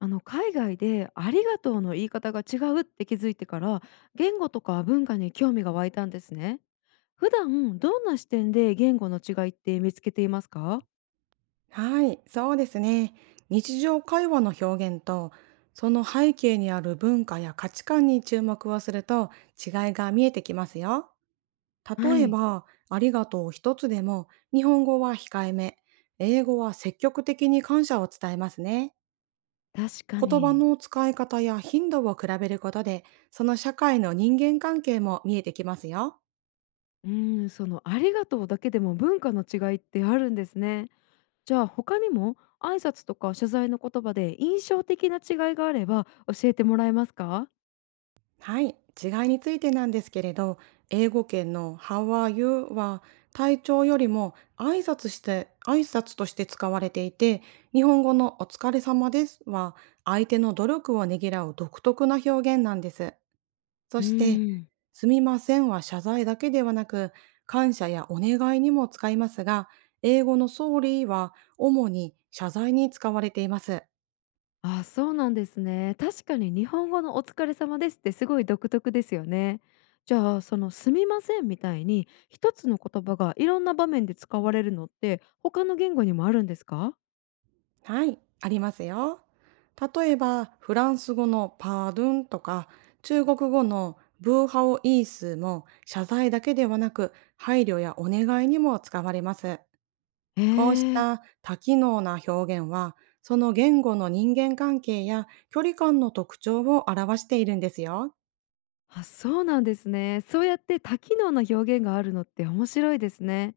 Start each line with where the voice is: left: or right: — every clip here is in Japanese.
left: 海外で「ありがとう」の言い方が違うって気づいてから、言語とか文化に興味が湧いたんですね。普段どんな視点で言語の違いって見つけていますか？
right: はい、そうですね。日常会話の表現と、その背景にある文化や価値観に注目をすると違いが見えてきますよ。
left: は
right: 例え
left: い、
right: ば、ありがとう一つでも、日本語は控えめ、英語は積極的に感謝を伝えますね。
left: 確か
right: 言葉
left: に。
right: の使い方や頻度を比べることで、その社会の人間関係も見えてきますよ。
left: その「ありがとう」だけでも文化の違いってあるんですね。じゃあ他にも挨拶とか謝罪の言葉で印象的な違いがあれば教えてもらえますか？
right: はい、違いについてなんですけれど、英語圏の How are you は体調よりも挨拶して、挨拶として使われていて、日本語のお疲れ様ですは相手の努力をねぎらう独特な表現なんです。そ
left: う
right: して、
left: ーん。
right: すみませんは謝罪だけではなく、感謝やお願いにも使いますが、英語の Sorry は主に謝罪に使われています。
left: あ、そうなんですね。確かに日本語のお疲れ様ですってすごい独特ですよね。じゃあそのすみませんみたいに一つの言葉がいろんな場面で使われるのって他の言語にもあるんですか？
right: はい、ありますよ。例えば、フランス語のパードゥンとか、中国語のブーハオイースーも謝罪だけではなく、配慮やお願いにも使われます。
left: へ
right: こうし
left: え。
right: た多機能な表現は、その言語の人間関係や距離感の特徴を表しているんですよ。
left: あ、そうなんですね。そうやって多機能な表現があるのって面白いですね。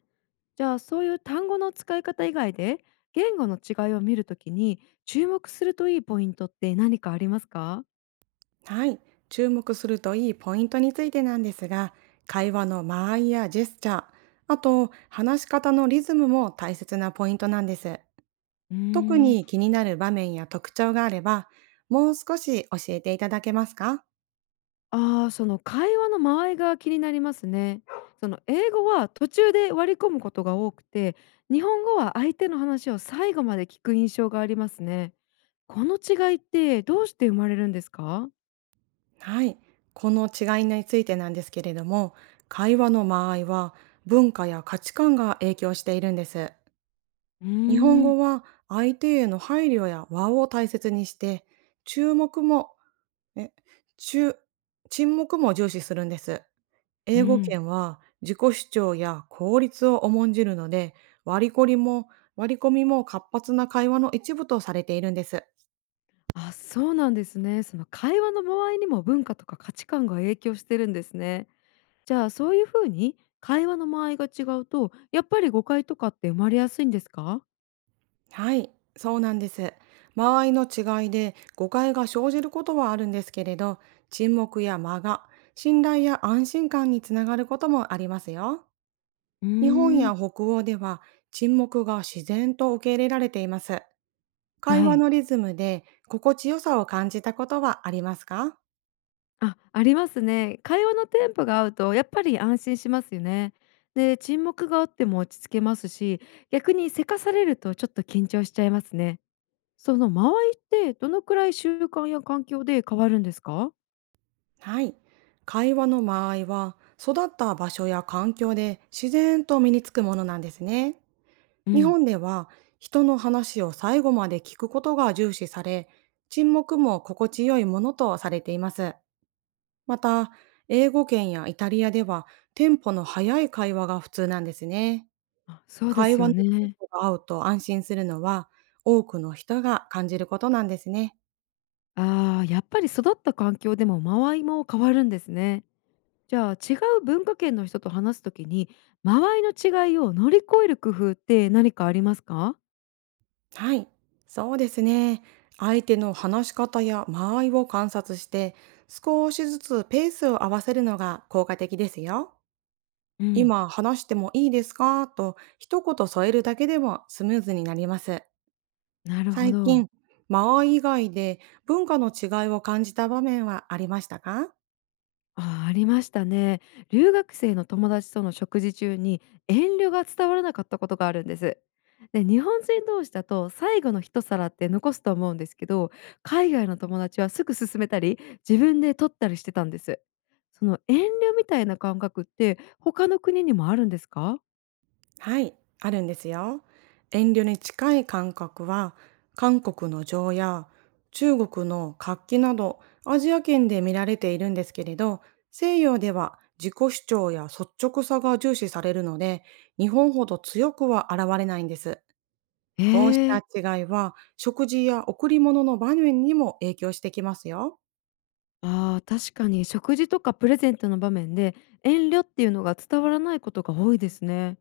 left: じゃあそういう単語の使い方以外で言語の違いを見るときに注目するといいポイントって何かありますか？
right: はい、注目するといいポイントについてなんですが、会話の間合いやジェスチャー、あと話し方のリズムも大切なポイントなんです。
left: うー
right: 特
left: ん
right: に気になる場面や特徴があれば、もう少し教えていただけますか？
left: ああ、その会話の間合いが気になりますね。その英語は途中で割り込むことが多くて、日本語は相手の話を最後まで聞く印象がありますね。この違いってどうして生まれるんですか？
right: はい。この違いについてなんですけれども、会話の間合いは文化や価値観が影響しているんです。
left: うー
right: 日本
left: ん、
right: 語は相手への配慮や和を大切にして、注目も、え、注、沈黙も重視するんです。
left: う
right: 英語
left: ん。
right: 圏は自己主張や効率を重んじるので、割り込りも、割り込みも活発な会話の一部とされているんです。
left: あ、そうなんですね。その会話の間合いにも文化とか価値観が影響してるんですね。じゃあそういうふうに会話の間合いが違うと、やっぱり誤解とかって生まれやすいんですか？
right: はい、そうなんです。間合いの違いで誤解が生じることはあるんですけれど、沈黙や間が信頼や安心感につながることもありますよ。
left: うー
right: 日本
left: ん、
right: や北欧では沈黙が自然と受け入れられています。会
left: は
right: 話
left: い。
right: のリズムで心地よさを感じたことはありますか？
left: あ、ありますね。会話のテンポが合うとやっぱり安心しますよね。で、沈黙があっても落ち着けますし、逆にせかされるとちょっと緊張しちゃいますね。その間合いってどのくらい習慣や環境で変わるんですか？
right: はい。会話の間合いは、育った場所や環境で自然と身につくものなんですね。
left: う
right: 日
left: ん、
right: 本では、人の話を最後まで聞くことが重視され、沈黙も心地よいものとされています。また、英語圏やイタリアでは、テンポの速い会話が普通なんですね。
left: あ、そうで
right: 会
left: す
right: 話
left: よ
right: のテン
left: ね。
right: ポが合うと安心するのは、多くの人が感じることなんですね。
left: ああ、やっぱり育った環境でも間合いも変わるんですね。じゃあ違う文化圏の人と話すときに間合いの違いを乗り越える工夫って何かありますか？
right: はい、そうですね。相手の話し方や間合いを観察して、少しずつペースを合わせるのが効果的ですよ。
left: うん、
right: 今話してもいいですかと一言添えるだけでもスムーズになります。
left: なるほ
right: 最
left: ど。
right: 近、間合い以外で文化の違いを感じた場面はありましたか？
left: あー、ありましたね。留学生の友達との食事中に遠慮が伝わらなかったことがあるんです。で、日本人同士だと最後の一皿って残すと思うんですけど、海外の友達はすぐ勧めたり、自分で取ったりしてたんです。その遠慮みたいな感覚って他の国にもあるんですか？
right: はい、あるんですよ。遠慮に近い感覚は、韓国の情や中国の活気など、アジア圏で見られているんですけれど、西洋では自己主張や率直さが重視されるので、日本ほど強くは現れないんです。
left: え
right: こうし
left: え
right: た
left: ー。
right: 違いは、食事や贈り物の場面にも影響してきますよ。
left: ああ、確かに食事とかプレゼントの場面で遠慮っていうのが伝わらないことが多いですね。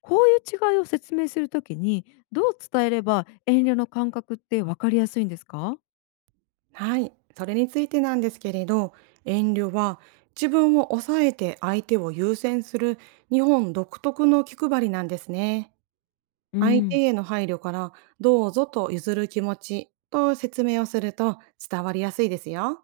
left: こういう違いを説明するときにどう伝えれば遠慮の感覚ってわかりやすいんですか？
right: はい、それについてなんですけれど、遠慮は自分を抑えて相手を優先する日本独特の気配りなんですね。
left: う
right: 相手
left: ん、
right: への配慮からどうぞと譲る気持ちと説明をすると伝わりやすいですよ。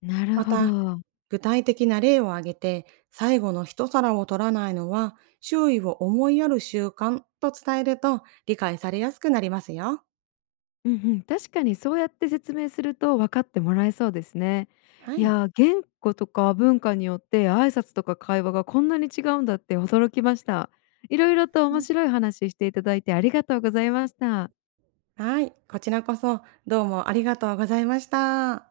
left: なる
right: ま
left: ほ
right: た、
left: ど。
right: 具体的な例を挙げて最後の一皿を取らないのは周囲を思いやる習慣と伝えると理解されやすくなりますよ。
left: うんうん、確かにそうやって説明すると分かってもらえそうですね。
right: は
left: い
right: い。
left: やー、言語とか文化によって挨拶とか会話がこんなに違うんだって驚きました。いろいろと面白い話していただいてありがとうございました。
right: はい、こちらこそどうもありがとうございました。